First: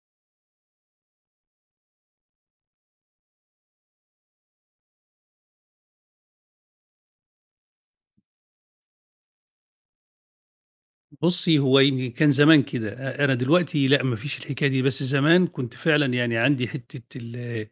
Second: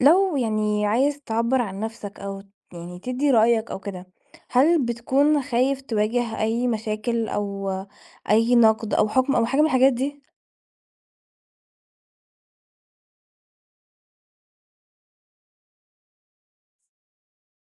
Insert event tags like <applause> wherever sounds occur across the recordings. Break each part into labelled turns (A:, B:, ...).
A: لو يعني عايز تعبّر عن نَفْسك أو يعني تدّي رأيك أو كده، هل بتكون خايف تواجه أي مشاكل أو أي نَقْد أو حُكم أو حاجة من الحاجات دي؟
B: بُصّي، هو يمكن كان زمان كده، أنا دلوقتي لأ، ما فيش الحكاية دي، بس زمان كنت فعلًا يعني عندي حتّة ال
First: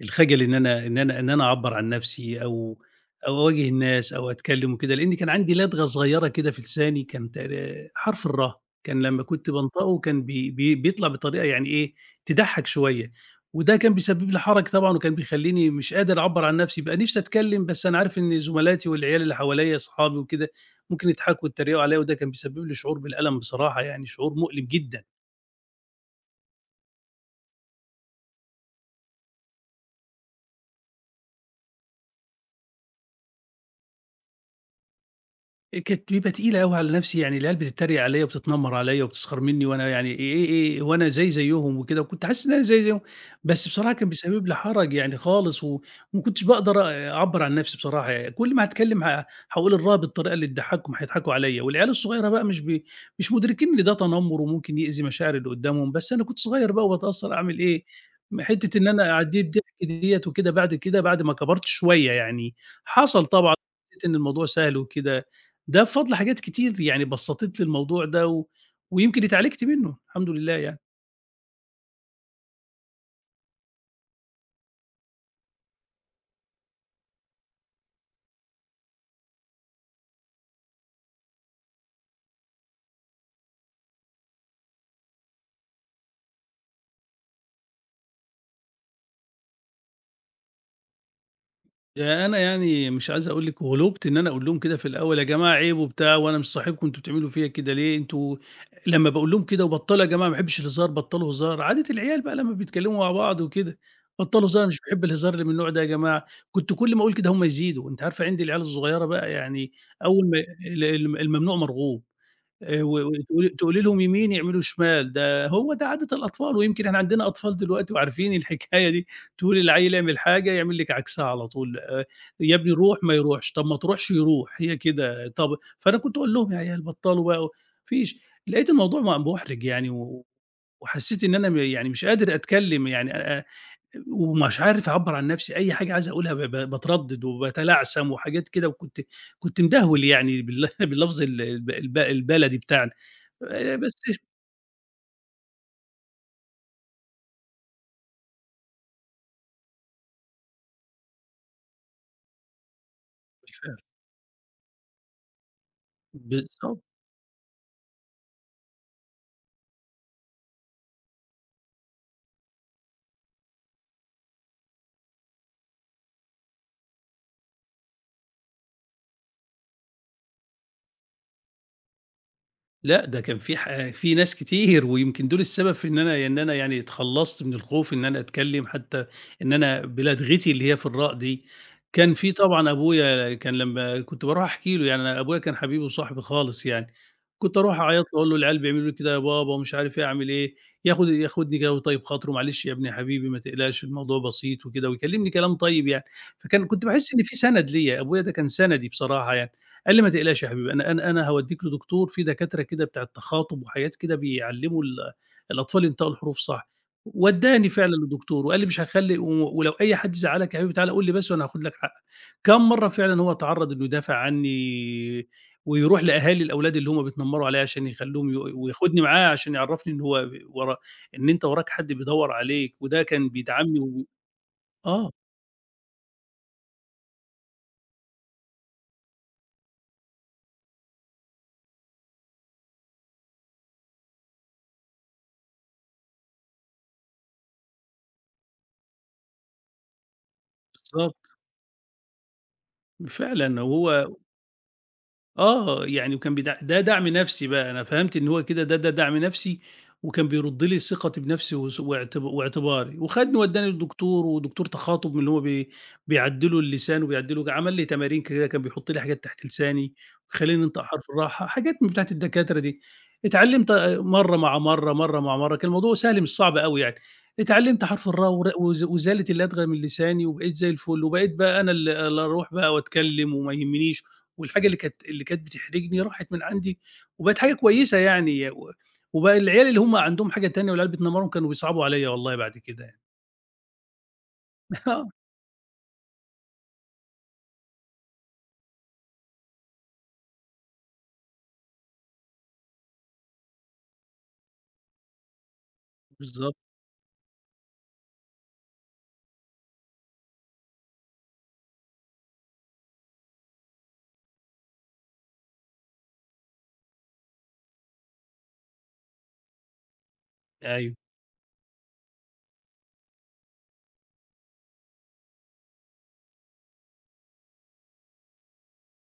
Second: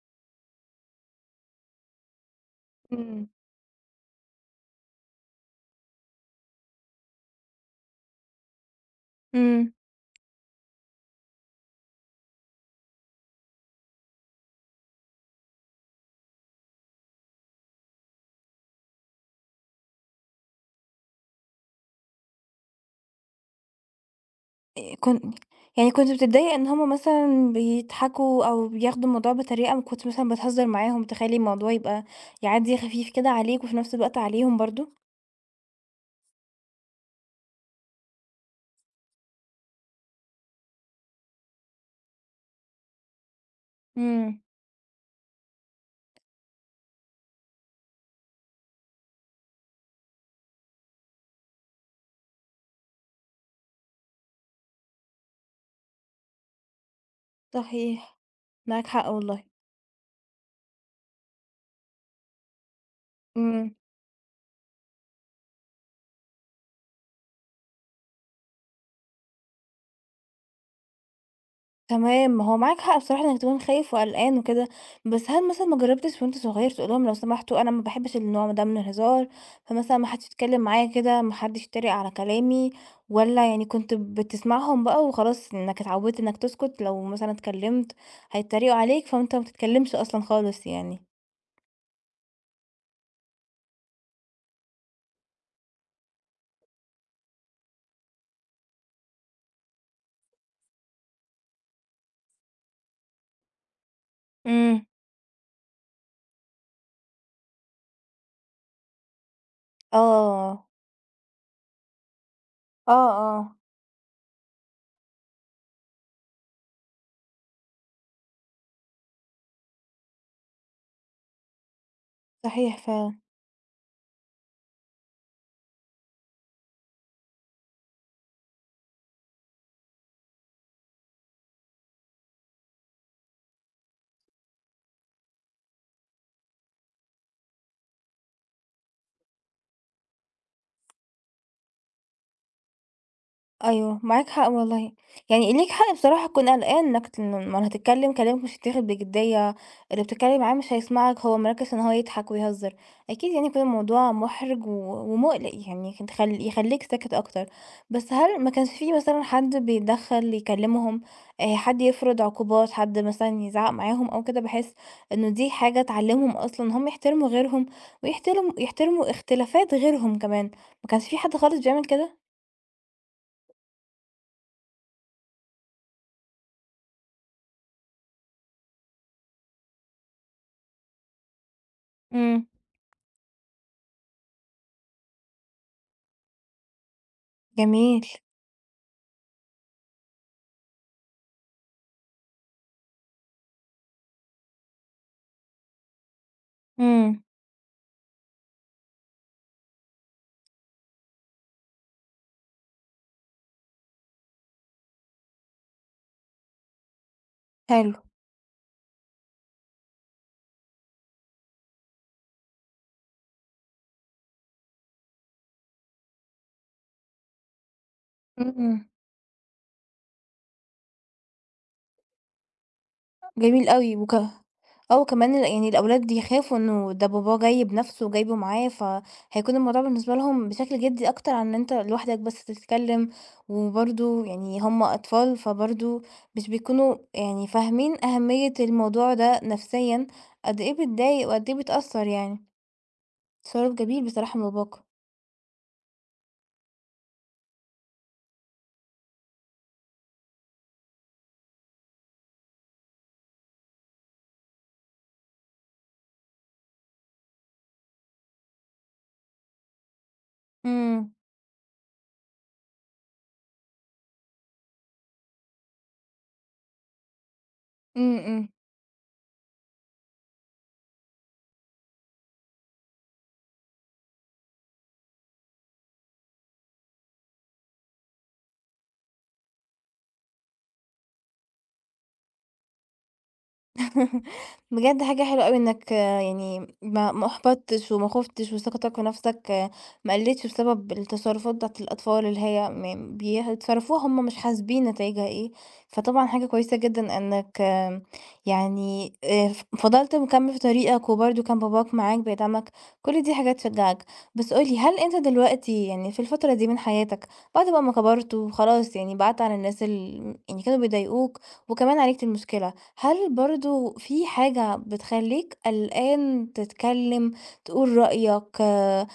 B: الخجل إن أنا أعبّر عن نَفْسي أو
A: إمم،
B: أو أواجه الناس أو أتكلّم وكده، لإن كان عندي لدغة صغيرة كده في لساني كان تقر حرف الراء، كان لمّا كنت
A: إمم.
B: بانطقه كان بي بي بيطلع بطريقة يعني إيه، تضحّك شوية، وده كان بيسبب لي حَرَج طبعًا وكان بيخلّيني مش قادر أعبّر عن نَفْسي، بابقى نِفْسي أتكلّم بس أنا عارف إن زملاتي والعيال اللي حواليّا أصحابي وكده ممكن يضحكوا ويتريقوا عليّا وده كان بيسبب لي شعور بالألم بصراحة يعني شعور مؤلم جدًا.
A: كن يعني كنت بتتضايق إن هم مثلًا بيضحكوا أو بياخدوا الموضوع بطريقة كنت مثلًا بتهزّر معاهم تخلّي الموضوع يبقى يعدّي خفيف كده عليك وفي نَفْس الوقت عليهم برضه؟
B: كانت بيبقى تقيلة أوي على نَفْسي، يعني العيال بتتريق عليّا وبتتنمر عليّا وبتسخر منّي وأنا يعني إيه، وأنا زيّهم وكده، وكنت حاسس إن أنا زي زيّهم، بس بصراحة كان
A: إمم.
B: بيسبب لي حرج يعني خالص و وما كنتش باقدر أعبّر عن نَفْسي بصراحة يعني، كل ما هاتكلّم، هاقول الرّاها بالطريقة اللي تضحّكهم، هيضحكوا عليّا، والعيال الصغيرة بقى مش مُدركين إن ده تنمر وممكن يأذي مشاعر اللي قدّامهم، بس أنا كنت صغير بقى وباتأثّر أعمل إيه،
A: صحيح،
B: حتّة
A: معاك
B: إن
A: حق
B: أنا أعدّيه
A: والله.
B: بضحك ديّة وكده بعد كده بعد ما كبرت شوية يعني، حصل طبعًا
A: إمم.
B: حسّيت إن الموضوع سهل وكده ده بفضل حاجات كتير يعني بسّطِت لي الموضوع ده و ويمكن اتعالجت منّه الحمد لله يعني.
A: تمام، هو معاك حق بصراحة إنك تكون خايف وقلقان وكده، بس هل مثلًا ما جرّبتش وأنت صغير تقول لهم لو سمحتوا أنا ما باحبش النوع ده من الهزار، فمثلًا ما حدش يتكلم معايا كده، ما حدش يتريق على كلامي، والّا يعني كنت بتسمعهم بقى وخلاص إنك اتعودت إنك تسكت لو مثلًا اتكلمت هيتريقوا عليك فأنت ما بتتكلمش أصلًا خالص يعني؟
B: ده أنا يعني مش عايز أقول لِك وغلُبت إن أنا أقول لهم كده في الأول: "يا جماعة عيب،" وبتاع "وأنا مش صاحبكم، أنتم بتعملوا فيّا كده ليه؟ أنتم" لمّا باقول لهم كده: "وبطّلوا يا جماعة ما باحبش الهزار، بطّلوا هزار." عادة العيال بقى لمّا بيتكلّموا مع بعض وكده، "بطّلوا هزار، أنا مش
A: إمم.
B: باحب الهزار اللي من النوع ده يا جماعة." كنت كل ما أقول كده هم يزيدوا، أنتِ عارفة عِند العيال الصغيرة بقى يعني أول ما
A: آه،
B: ال الم الممنوع مرغوب. و
A: آه،
B: وتقولي
A: آه،
B: تقولي لهم يمين يعملوا شمال، ده هو ده عادة الأطفال، ويمكن إحنا عندنا أطفال دلوقتي وعارفين الحكاية دي، تقولي للعيّل اعمل حاجة يعمل لِك عكسها على طول، يا ابني
A: صحيح
B: روح ما
A: فعلًا.
B: يروحش، طب ما تروحش يروح، هي كده طب فأنا كنت أقول لهم: "يا عيال بطّلوا بقى." ما فيش، لقيت الموضوع مُحرِج يعني و وحسّيت إن أنا يعني مش قادر أتكلّم يعني، ومش عارف أعبّر عن نفسي، أي حاجة عايز أقولها ب ب باتردد وباتلعثم وحاجات كده، وكنت مدهول يعني بال <laughs> باللفظ ال الب الب البلدي بتاعنا، بس
A: أيوه، معاك حق والله، يعني ليك حق بصراحة تكون قلقان إنك أمّال هتتكلم كلامك مش هيتاخد بجدية، اللي بتتكلم معاه مش هيسمعك، هو مركّز إن هو يضحك ويهزر، أكيد يعني يكون الموضوع محرج ومقلق يعني يخ تخل
B: بالضبط.
A: يخلّيك ساكت أكتر، بس هل ما كانش في مثلًا حد بيتدخّل يكلمهم، حد يفرض عقوبات، حد مثلًا يزعّق معاهم أو كده، بحيث إنه دي حاجة تعلّمهم أصلًا إن هم يحترموا غيرهم ويحترموا اختلافات غيرهم كمان، ما كانش في حد خالص بيعمل كده؟
B: لأ، ده كان في ناس كتير، ويمكن دول السبب في إن أنا يعني اتخلّصت من الخوف إن أنا أتكلّم، حتى إن أنا بلدغتي اللي هي في الراء دي. كان في
A: إمم.
B: طبعًا أبويا كان لمّا كنت باروح أحكي له، يعني أنا أبويا كان حبيبي وصاحبي خالص يعني، كنت أروح
A: جميل،
B: أعيط له أقول له: "العيال بيعملوا لي كده يا بابا،" ومش عارف إيه، أعمل إيه، ياخدني كده ويطيّب خاطره، "معلش يا ابني حبيبي ما تقلقش الموضوع بسيط" وكده، ويكلّمني كلام طيب يعني. فكان كنت باحس
A: إمم،
B: إن في سَند ليّا، أبويا ده كان سَندي بصراحة يعني. قال لي: "ما تقلقش يا حبيبي، أنا هاودّيك لدكتور في دكاترة كده بتاعة تخاطب وحاجات كده بيعلّموا الأطفال ينطقوا الحروف صح." ودّاني
A: حلو،
B: فعلًا لدكتور وقال لي: "مش هاخلّي و ولو أي حد زعّلك يا حبيبي تعالَ قُل لي بس وأنا هاخد لك حقك." كام مرّة فعلًا هو اتعرّض إنه يدافع عني ويروح لأهالي الأولاد اللي هم بيتنمّروا عليّا عشان يخلّوهم ي
A: إمم،
B: وياخدني معاه عشان يعرّفني إن هو ب ورا إن أنت وراك حد بيدوّر عليك وده كان
A: جميل
B: بيدعمني
A: أوي
B: و
A: آه،
B: آه،
A: وكمان يعني الأولاد يخافوا إنه ده باباه جاي بنفسه وجايبه معاه، فهيكون الموضوع بالنسبة لهم بشكل جدي أكتر عن إن أنت لوحدك بس تتكلم، وبرضه يعني هم أطفال فبرضه مش بيكونوا يعني فاهمين أهمية الموضوع ده نفسيًا، قد إيه
B: بالضبط.
A: بتضايق وقد إيه بتأثّر يعني،
B: فعلًا
A: تصرُّف جميل
B: وهو
A: بصراحة من باباك،
B: آه، يعني وكان ده دعم نفسي بقى، أنا فهمت إن هو كده ده دعم نفسي، وكان بيرُد لي ثقتي بنفسي وس واعت واعتباري، وخدني ودّاني للدكتور، ودكتور تخاطب من اللي هو بيعدّلوا اللسان وبيعدّلوا عمل لي تمارين كده، كان بيحط لي حاجات تحت لساني، ويخلّيني أنطق حرف
A: إمم،
B: الراحة، حاجات من بتاعة الدكاترة دي. اتعلّمت آه، مرّة مع مرّة، مرّة مع مرّة، كان الموضوع سهل مش صعب أوي يعني. اتعلّمت حرف
A: إمم،
B: الراء
A: إمم.
B: ور وز وزالت اللدغة من لساني، وبقيت زي الفل، وبقيت بقى أنا اللي أروح بقى وأتكلم وما يهمنيش. والحاجة اللي كانت بتحرجني راحت من عندي، وبقت حاجة كويسة يعني، و وبقى العيال اللي هم عندهم حاجة تانية والعيال بتنمّرهم كانوا بيصعبوا عليَّ والله بعد كده يعني.
A: <laughs>
B: <laughs>
A: بجد
B: آه،
A: حاجة حلوة أوي إنك يعني ما أحبطتش وما خفتش وثقتك في نفسك، ما قلتش بسبب التصرفات بتاعة الأطفال اللي هي بيتصرفوها هما مش حاسبين نتايجها ايه فطبعا حاجة
B: بالضبط،
A: كويسة جدا إنك يعني فضلت مكمل في طريقك وبرده كان باباك معاك بيدعمك كل دي حاجات تشجعك بس قولي هل انت دلوقتي يعني في الفترة دي من حياتك بعد بقى ما كبرت وخلاص يعني بعدت عن الناس اللي يعني كانوا
B: أيوه،
A: بيضايقوك وكمان عليك المشكلة هل برضه في حاجة بتخلّيك قلقان تتكلّم، تقول رأيك،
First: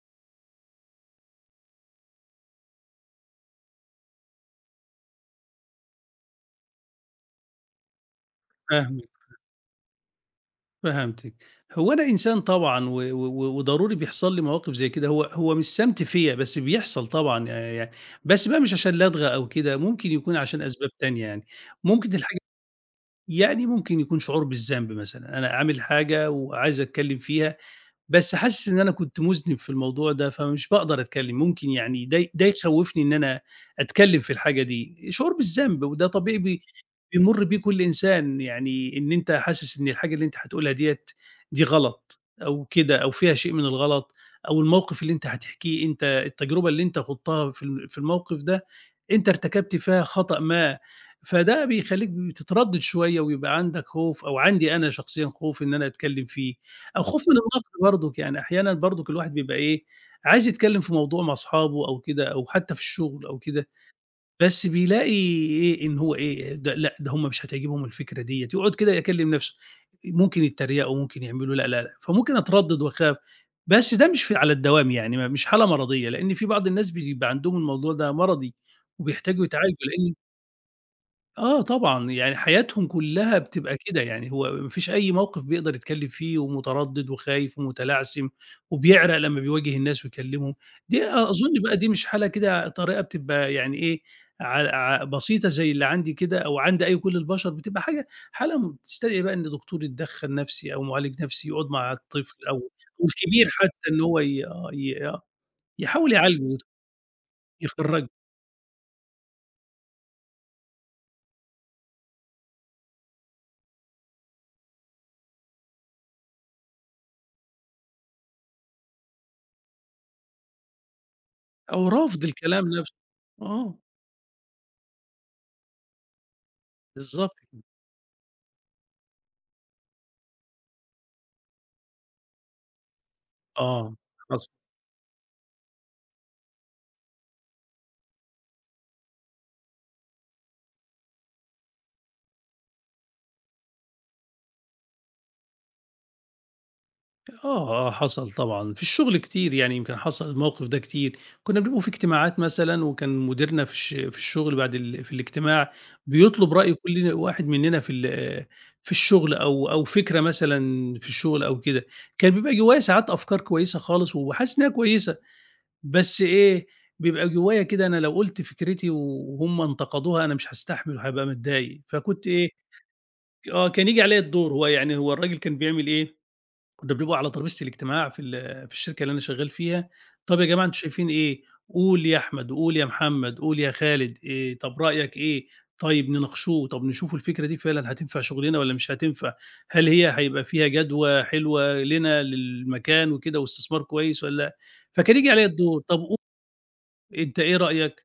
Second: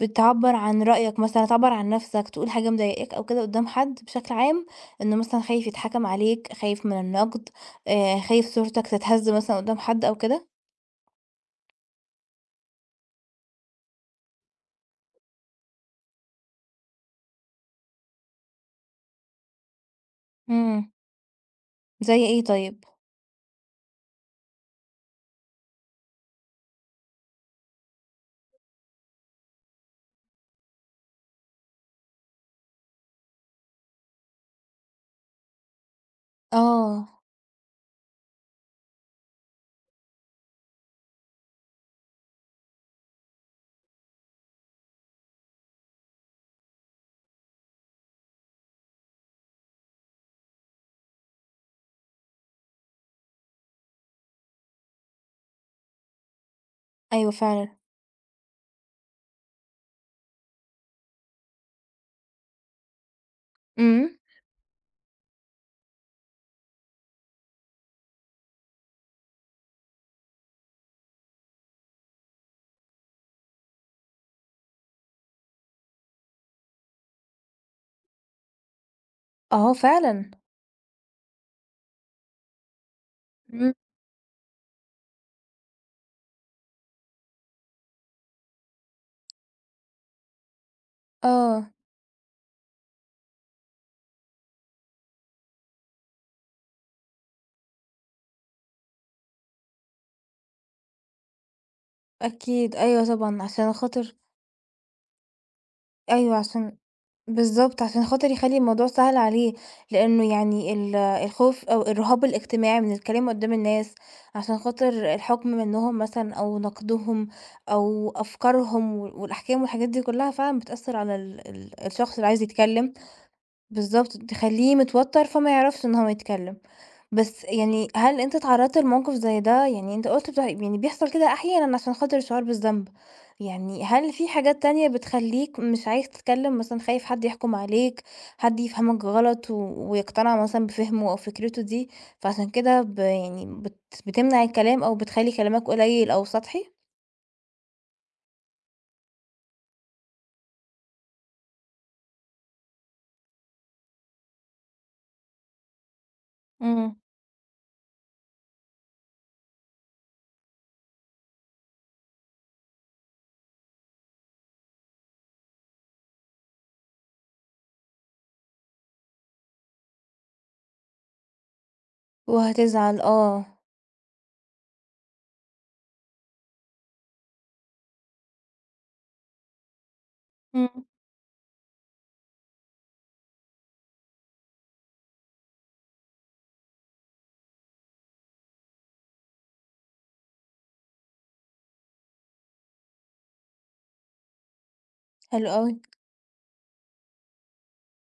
A: بتعبّر عن رأيك مثلًا، تعبّر عن نَفْسك، تقول حاجة مضايقاك أو كده قدّام حد بشكل عام، إنه مثلًا خايف يتحكم عليك، خايف من النقد، خايف صورتك
B: فاهمِك،
A: تتهز مثلًا قدّام حد أو كده؟
B: فهمتِك. هو أنا إنسان طبعًا وضروري بيحصل لي مواقف زي كده، هو مش سمْت فيّا، بس بيحصل طبعًا يعني، بس بقى مش عشان لا أطغى أو كده، ممكن يكون عشان
A: إمم،
B: أسباب تانية يعني، ممكن
A: زي
B: الحاجة
A: إيه طيب؟
B: يعني ممكن يكون شعور بالذنب مثلًا، أنا عامل حاجة وعايز أتكلّم فيها بس حاسس إن أنا كنت مُذنب في الموضوع ده، فمش باقدر أتكلّم، ممكن يعني ده يخوّفني إن أنا أتكلّم في الحاجة دي، شعور بالذنب وده طبيعي
A: آه،
B: بيمُر بيه كل إنسان، يعني إن أنت حاسس إن الحاجة اللي أنت هتقولها ديّة دي غلط أو كده أو فيها شيء من الغلط أو الموقف اللي أنت هتحكيه أنت التجربة اللي أنت خُضتها في في الموقف ده، أنت ارتكبت فيها خطأ ما، فده بيخلّيك بتتردّد شوية ويبقى عندك خوف أو عندي أنا شخصيًا خوف إن أنا أتكلّم فيه. أو خوف
A: أيوه
B: من النقد
A: فعلًا،
B: برضُك، يعني أحيانًا برضُك الواحد بيبقى إيه، عايز يتكلّم في موضوع مع أصحابه أو كده أو حتى في الشغل أو كده،
A: إمم،
B: بس بيلاقي إيه، إن هو إيه، ده لأ، ده هم مش هتعجبهم الفكرة ديّة، يقعد كده يكلّم نَفْسه، ممكن يتريقوا، ممكن يعملوا لأ، لأ، لأ، فممكن أتردّد وأخاف، بس ده مش في على الدوام يعني، ما مش حالة مرضية، لأن في بعض الناس بيبقى عندهم الموضوع ده مرضي وبيحتاجوا
A: آه
B: يتعالجوا لإن
A: فعلًا،
B: آه طبعًا، يعني حياتهم كلّها
A: إمم،
B: بتبقى كده، يعني هو ما فيش أي موقف بيقدر يتكلّم فيه ومتردد وخايف ومتلعثم وبيعرق لمّا بيواجه الناس ويكلّمهم، دي أظُن
A: آه،
B: بقى دي مش حالة كده طريقة بتبقى يعني إيه، ع ع بسيطة زي اللي عندي كده أو عند أي كل البشر، بتبقى حاجة حالة تستدعي بقى إن دكتور يتدخّل نَفْسي أو معالج نَفْسي يقعد مع الطفل أو
A: أكيد، أيوه طبعًا
B: والكبير
A: عشان
B: حتّى إن
A: خاطر
B: هو ي آه، آه، يحاول
A: أيوه
B: يعالجه،
A: عشان بالضبط، عشان
B: يخرّجه
A: خاطر يخلّي الموضوع سهل عليه، لإنه يعني الخوف أو الرهاب الاجتماعي من الكلام قدّام الناس، عشان خاطر الحُكم منّهم مثلًا أو نقدهم أو أفكارهم والأحكام والحاجات دي كلّها فعلًا بتأثّر على ال ال
B: أو
A: الشخص
B: رافض
A: اللي عايز
B: الكلام
A: يتكلّم،
B: نَفْسه. آه،
A: بالضبط، تخلّيه متوتّر فما يعرفش إن هو يتكلّم.
B: بالضبط.
A: بس يعني هل أنت اتعرّضت لموقف زي ده؟ يعني أنت قُلت بتاع يعني بيحصل كده أحيانًا عشان خاطر الشعور بالذنب، يعني
B: آه،
A: هل في
B: حصل.
A: حاجات تانية بتخلّيك مش عايز تتكلّم مثلًا خايف حد يحكُم عليك، حد يفهمك غلط ويقتنع مثلًا بفهمه أو فكرته دي، فعشان كده يعني بتمنع الكلام أو بتخلّي كلامك قليّل أو سطحي؟
B: آه، آه، حصل طبعًا، في الشغل كتير يعني يمكن حصل الموقف ده كتير، كنا بنبقوا في اجتماعات مثلًا وكان مديرنا في في الشغل بعد في الاجتماع بيطلب رأي
A: إمم.
B: كل واحد مننا في في الشغل أو فكرة مثلًا في الشغل أو كده، كان بيبقى جوايا ساعات أفكار كويسة خالص وحاسس إنها كويسة، بس إيه، بيبقى جوايا كده أنا لو قُلت فكرتي وهُم انتقدوها أنا مش هاستحمل وهابقى متضايق، فكنت إيه،
A: وهتزعل، آه.
B: آه، كان ييجي عليَّ الدور، هو الراجل كان بيعمل إيه كنّا بنبقى على طرابيزة الاجتماع في في الشركة اللي أنا شغّال فيها، "طَب يا جماعة أنتم
A: إمم.
B: شايفين إيه؟ قُل يا أحمد، قُل يا محمد، قُل يا خالد، طَب رأيك إيه؟ طيب نناقشوه، طَب نشوف الفكرة دي فعلًا هتنفع شُغلنا والّا مش هتنفع؟ هل هيبقى فيها جدوى حلوة لنا للمكان وكده واستثمار كويس والّا" فكان ييجي عليّا
A: حلو أوي.
B: الدور، "طَب قُل أنت إيه رأيك؟"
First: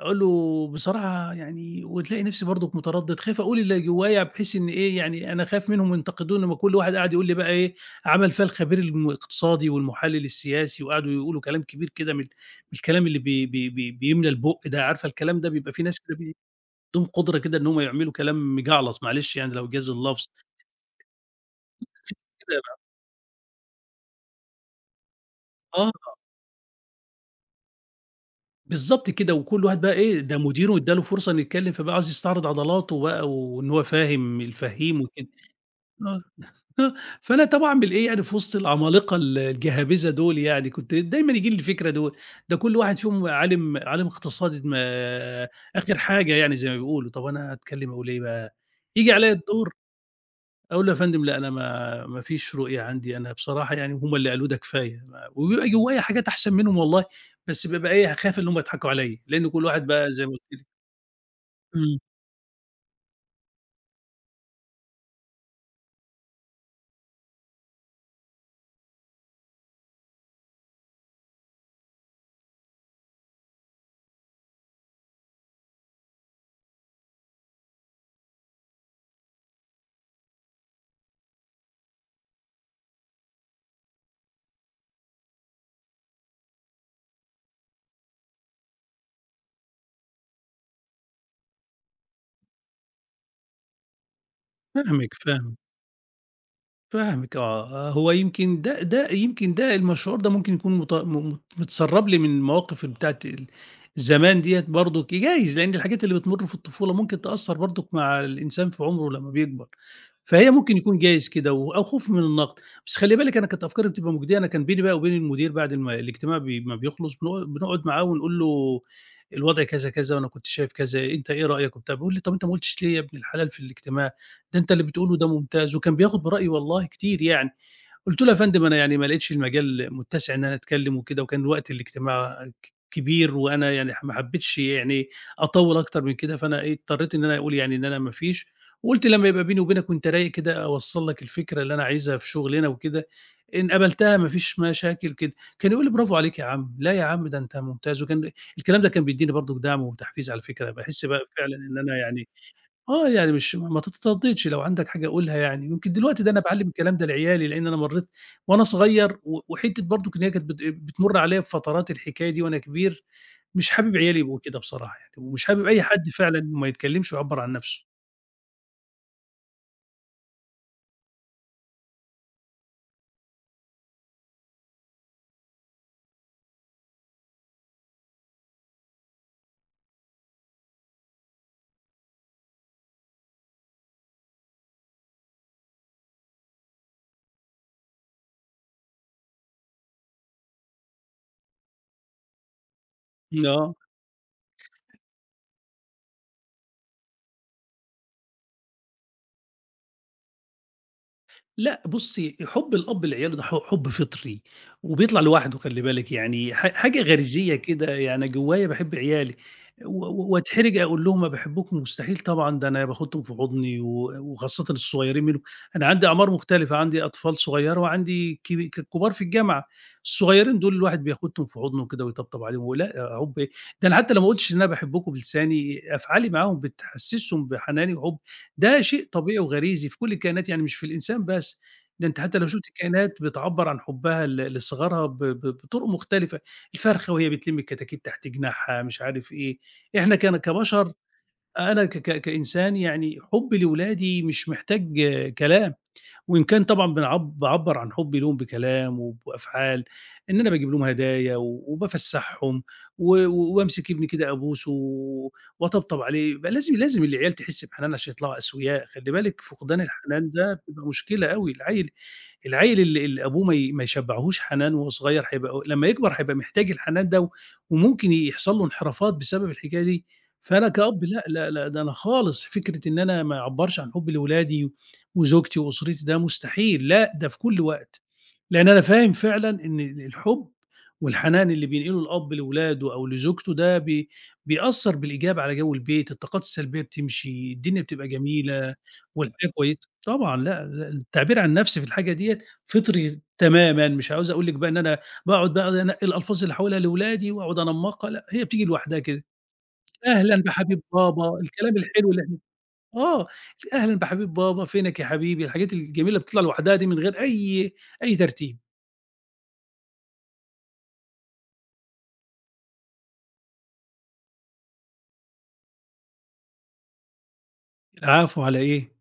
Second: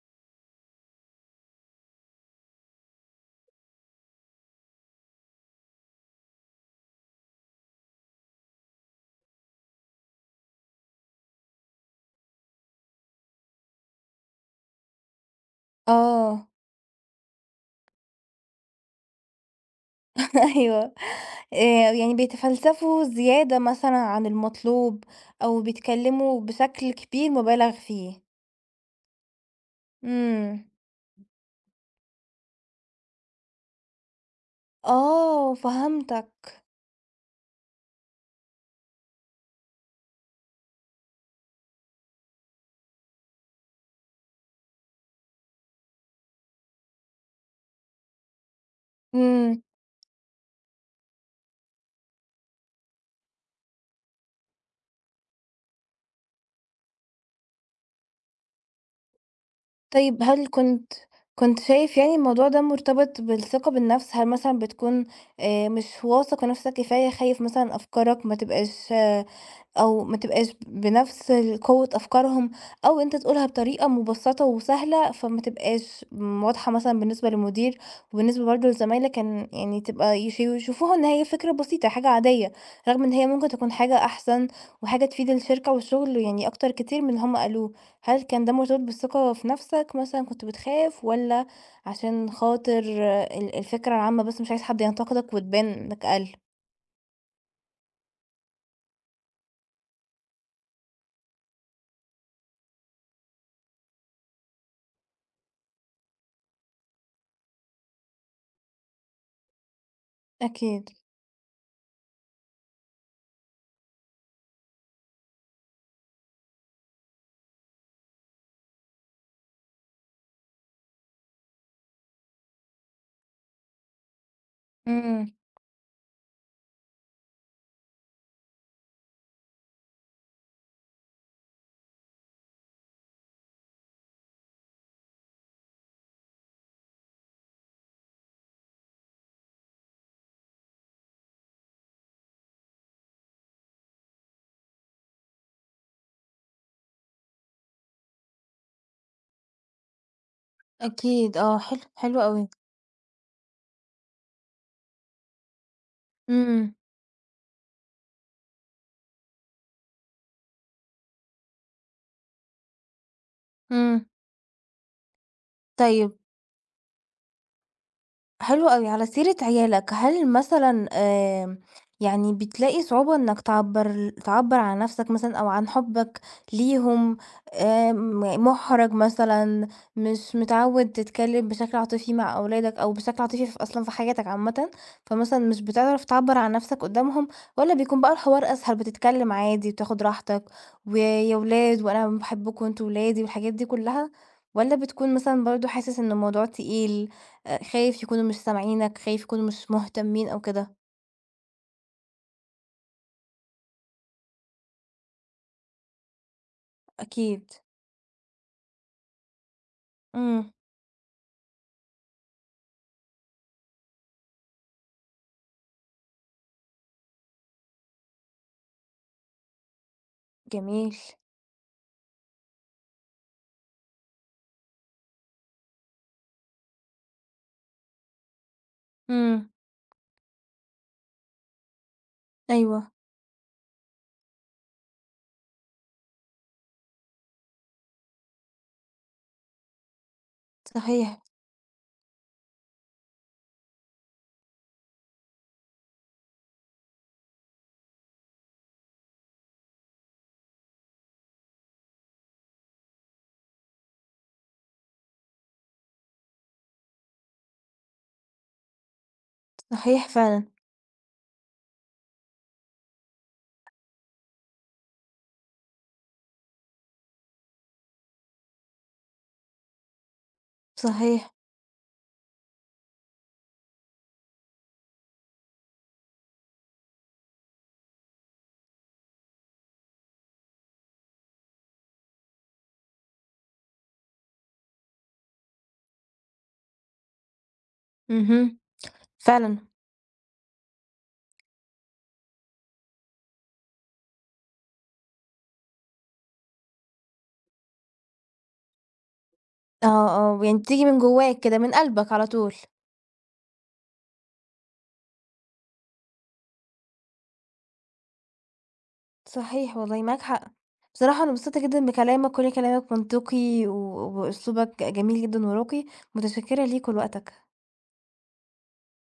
B: أقول له بصراحة يعني وتلاقي نفسي برضُك متردّد، خايف أقول اللي جوايا بحيث إن إيه، يعني أنا خايف منهم ينتقدوني أمّا كل واحد قاعد يقول لي بقى إيه، عمل فيها الخبير الاقتصادي والمحلّل السياسي وقعدوا يقولوا كلام كبير كده من الكلام اللي بي بي بي بيملى البُق ده، عارفة الكلام ده بيبقى في ناس كده
A: آه،
B: عندهم قدرة كده إن هم يعملوا كلام مجعلص معلش يعني لو جاز اللفظ
A: <laughs> أيوه. يعني
B: كده
A: بيتفلسفوا زيادة مثلًا عن المطلوب، أو
B: آه،
A: بيتكلموا بشكل كبير مُبالغ فيه.
B: بالضبط كده، وكل واحد بقى إيه، ده
A: إمم.
B: مديره ادّى له فرصة إنه يتكلّم فبقى عايز يستعرض عضلاته بقى وإن هو فاهم الفهيم وكده،
A: آه،
B: آه. <laughs>
A: فهمتك.
B: آه، فأنا طبعًا أعمل إيه يعني في وسط العمالقة الجهابذة دول يعني، كنت دايمًا ييجي لي الفكرة دول، ده كل واحد فيهم عالم عالم اقتصاد ما آخر حاجة يعني زي ما بيقولوا، طب أنا هاتكلم أقول إيه بقى؟ ييجي عليَّ
A: إمم.
B: الدور أقول له يا فندم لأ أنا ما فيش رؤية عندي، أنا بصراحة يعني هُم اللي قالوه ده كفاية، وبيبقى جوايا حاجات أحسن منهم والله، بس بابقى إيه، خايف إن هُم يضحكوا عليَّ، لأن كل واحد بقى
A: طيب
B: زي ما قلت
A: هل
B: لِك
A: كنت شايف
B: إمم،
A: يعني الموضوع ده مرتبط بالثقة بالنفس؟ هل مثلًا بتكون مش واثق في نفسك كفاية، خايف مثلًا أفكارك ما تبقاش أو ما تبقاش بنفس قوة أفكارهم، أو أنت تقولها بطريقة مُبسّطة وسهلة، فما تبقاش واضحة مثلًا بالنسبة للمدير، وبالنسبة برضه لزمايلك إن يعني تبقى يشوفوها إن هي فكرة بسيطة، حاجة عادية، رغم إن هي ممكن تكون حاجة أحسن، وحاجة تفيد الشركة والشغل يعني أكتر كتير من اللي هم قالوه. هل كان ده مرتبط بالثقة في نفسك مثلًا كنت بتخاف، والّا عشان خاطر الفكرة العامة بس مش عايز حد
B: فاهمِك،
A: ينتقدك
B: فاهمِك.
A: وتبان إنك أقل؟
B: فاهمِك آه، آه، هو يمكن ده يمكن ده المشعور ده ممكن يكون مت م متسرّب لي من المواقف بتاعة زمان ديّة برضُك، جايز لإن الحاجات اللي بتمُر في الطفولة ممكن تأثّر برضُك مع الإنسان في عمره لمّا بيكبر، فهي ممكن
A: أكيد.
B: يكون جايز كده و أو خوف من النقد، بس خلّي بالِك أنا كانت أفكاري بتبقى مجدية، أنا كان بيني بقى وبين المدير بعد الاجتماع ما بيخلص بنقعد معاه ونقول له الوضع كذا، كذا، وأنا كنت شايف كذا، أنت إيه رأيك وبتاع، بيقول لي: "طَب أنت ما قُلتش ليه يا ابن الحلال في الاجتماع؟" ده أنت اللي بتقوله ده
A: إمم.
B: ممتاز، وكان بياخد برأيي والله كتير يعني، قُلت له: "يا فندم أنا يعني ما لقيتش المجال متسع إن أنا أتكلم وكده، وكان وقت الاجتماع كبير وأنا يعني ما حبيتش يعني أطوّل أكتر من كده، فأنا إيه اضطريت إن أنا أقول يعني إن أنا ما فيش، وقُلت لمّا يبقى بيني وبينك وأنت رايق كده أوصّل لك الفكرة اللي أنا عايزها في شغلنا وكده، إن قبلتها ما فيش مشاكل كده." كان يقول لي: "برافو عليك يا عم، لا يا عم ده أنت ممتاز." وكان الكلام ده كان بيدّيني برضه دعم وتحفيز على فكرة، باحس بقى
A: أكيد
B: فعلًا
A: آه،
B: إن
A: حلو،
B: أنا
A: حلو
B: يعني
A: أوي.
B: آه، يعني مش ما تتردّدش لو عندك حاجة قُلها يعني، يمكن دلوقتي ده أنا باعلّم
A: إمم،
B: الكلام ده لعيالي، لإن أنا مرّيت وأنا صغير و وحتّة برضه إن هي كانت بتمُر عليّا بفترات الحكاية دي وأنا كبير، مش حابب
A: إمم.
B: عيالي يبقوا كده بصراحة يعني، ومش حابب أي حد
A: طيب
B: فعلًا ما يتكلّمش ويعبّر عن نَفْسه.
A: حلو أوي. على سيرة عيالك، هل مثلًا يعني بتلاقي صعوبة إنك تعبّر عن نفْسك مثلًا أو عن حُبّك ليهم مُحرَج مثلًا، مش متعوّد تتكلّم بشكل عاطفي مع أولادك أو بشكل عاطفي أصلًا في حياتك عامةً، فمثلًا مش بتعرف تعبّر عن نفْسك قدّامهم والّا بيكون بقى الحوار أسهل بتتكلّم عادي وتاخد راحتك، ويا ولاد وأنا باحبكم أنتم ولادي والحاجات دي
B: آه.
A: كلّها، والّا بتكون مثلًا برضه حاسس إن الموضوع تقيل؟ خايف يكونوا مش سامعينك، خايف يكونوا مش مهتمين أو كده،
B: لأ بُصّي، حُب الأب لعياله ده حُب فطري، وبيطلع لوحده خلّي بالِك، يعني حاجة
A: أكيد.
B: غريزية كده، يعني أنا جوّايا باحب عيالي و و
A: إمم،
B: وأتحرج أقول لهم أنا باحبكم مستحيل طبعًا، ده أنا باخدهم في حُضني و وخاصةً الصغيّرين منهم، أنا عندي أعمار مختلفة، عندي أطفال صغيّرة وعندي كب ك كبار في الجامعة، الصغيّرين دول
A: جميل،
B: الواحد بياخدهم في حُضنه كده ويطبطب عليهم ولأ حُب إيه، ده أنا حتى لو ما قُلتش إن أنا باحبكم بلساني، أفعالي معاهم بتحسّسهم بحناني وحُب ده شيء طبيعي
A: إمم،
B: وغريزي في كل الكائنات، يعني مش في الإنسان بس، ده أنتِ حتى لو شُفتِ
A: أيوه،
B: الكائنات بتعبّر عن حُبّها لصغارها ب ب بطُرق مختلفة، الفرخة وهي بتلِم الكتاكيت تحت جناحها، مش عارف إيه، إحنا كبشر
A: صحيح،
B: أنا ك ك كإنسان يعني حُبّي لولادي مش محتاج آه، كلام. وإن كان طبعًا باعبّر عن حُبّي ليهم بكلام وبأفعال، إن أنا باجيب لهم هدايا وبافسّحهم و وبامسك ابني كده أبوسه و- وأطبطب عليه، يبقى لازم العيال تحس بحنان عشان يطلعوا أسوياء، خلّي بالِك فقدان
A: صحيح
B: الحنان
A: فعلًا،
B: ده بتبقى مشكلة أوي، العيل اللي أبوه ما يشبّعهوش حنان وهو صغير هيبقى لمّا يكبر هيبقى محتاج الحنان ده، و- وممكن يحصل له انحرافات بسبب الحكاية دي، فأنا كأب لأ،
A: صحيح،
B: لأ، لأ، ده أنا خالص فكرة إن أنا ما أعبّرش عن حُبّي لولادي وزوجتي وأسرتي ده مستحيل، لأ، ده في كل وقت. لأن أنا فاهم فعلًا إن الحُب والحنان اللي بينقله الأب لولاده أو لزوجته ده بيأثّر بالإيجاب على جَوّ البيت، الطاقات السلبية بتمشي، الدنيا بتبقى
A: اهم،
B: جميلة والحياة
A: فعلًا،
B: كويسة. طبعًا لأ، لأ التعبير عن نَفْسي في الحاجة ديّة فطري تمامًا، مش عاوز أقول لِك بقى إن أنا باقعد بقى أنقّي الألفاظ اللي هاقولها لولادي وأقعد أنمّقها لأ، هي بتيجي لوحدها كده،
A: آه،
B: أهلًا
A: آه، يعني
B: بحبيب
A: بتيجي من جواك
B: بابا،
A: كده، من
B: الكلام
A: قلبك
B: الحلو اللي
A: على
B: إحنا
A: طول،
B: آه، أهلًا بحبيب بابا، فينك يا حبيبي، الحاجات الجميلة بتطلع لوحدها دي من غير أي ترتيب.
A: صحيح والله معاك حق. بصراحة أنا مبسوطة جدًا بكلامك، كل كلامك منطقي وأسلوبك جميل جدًا وراقي، متشكرة ليك ولوقتك.
B: العفو على إيه؟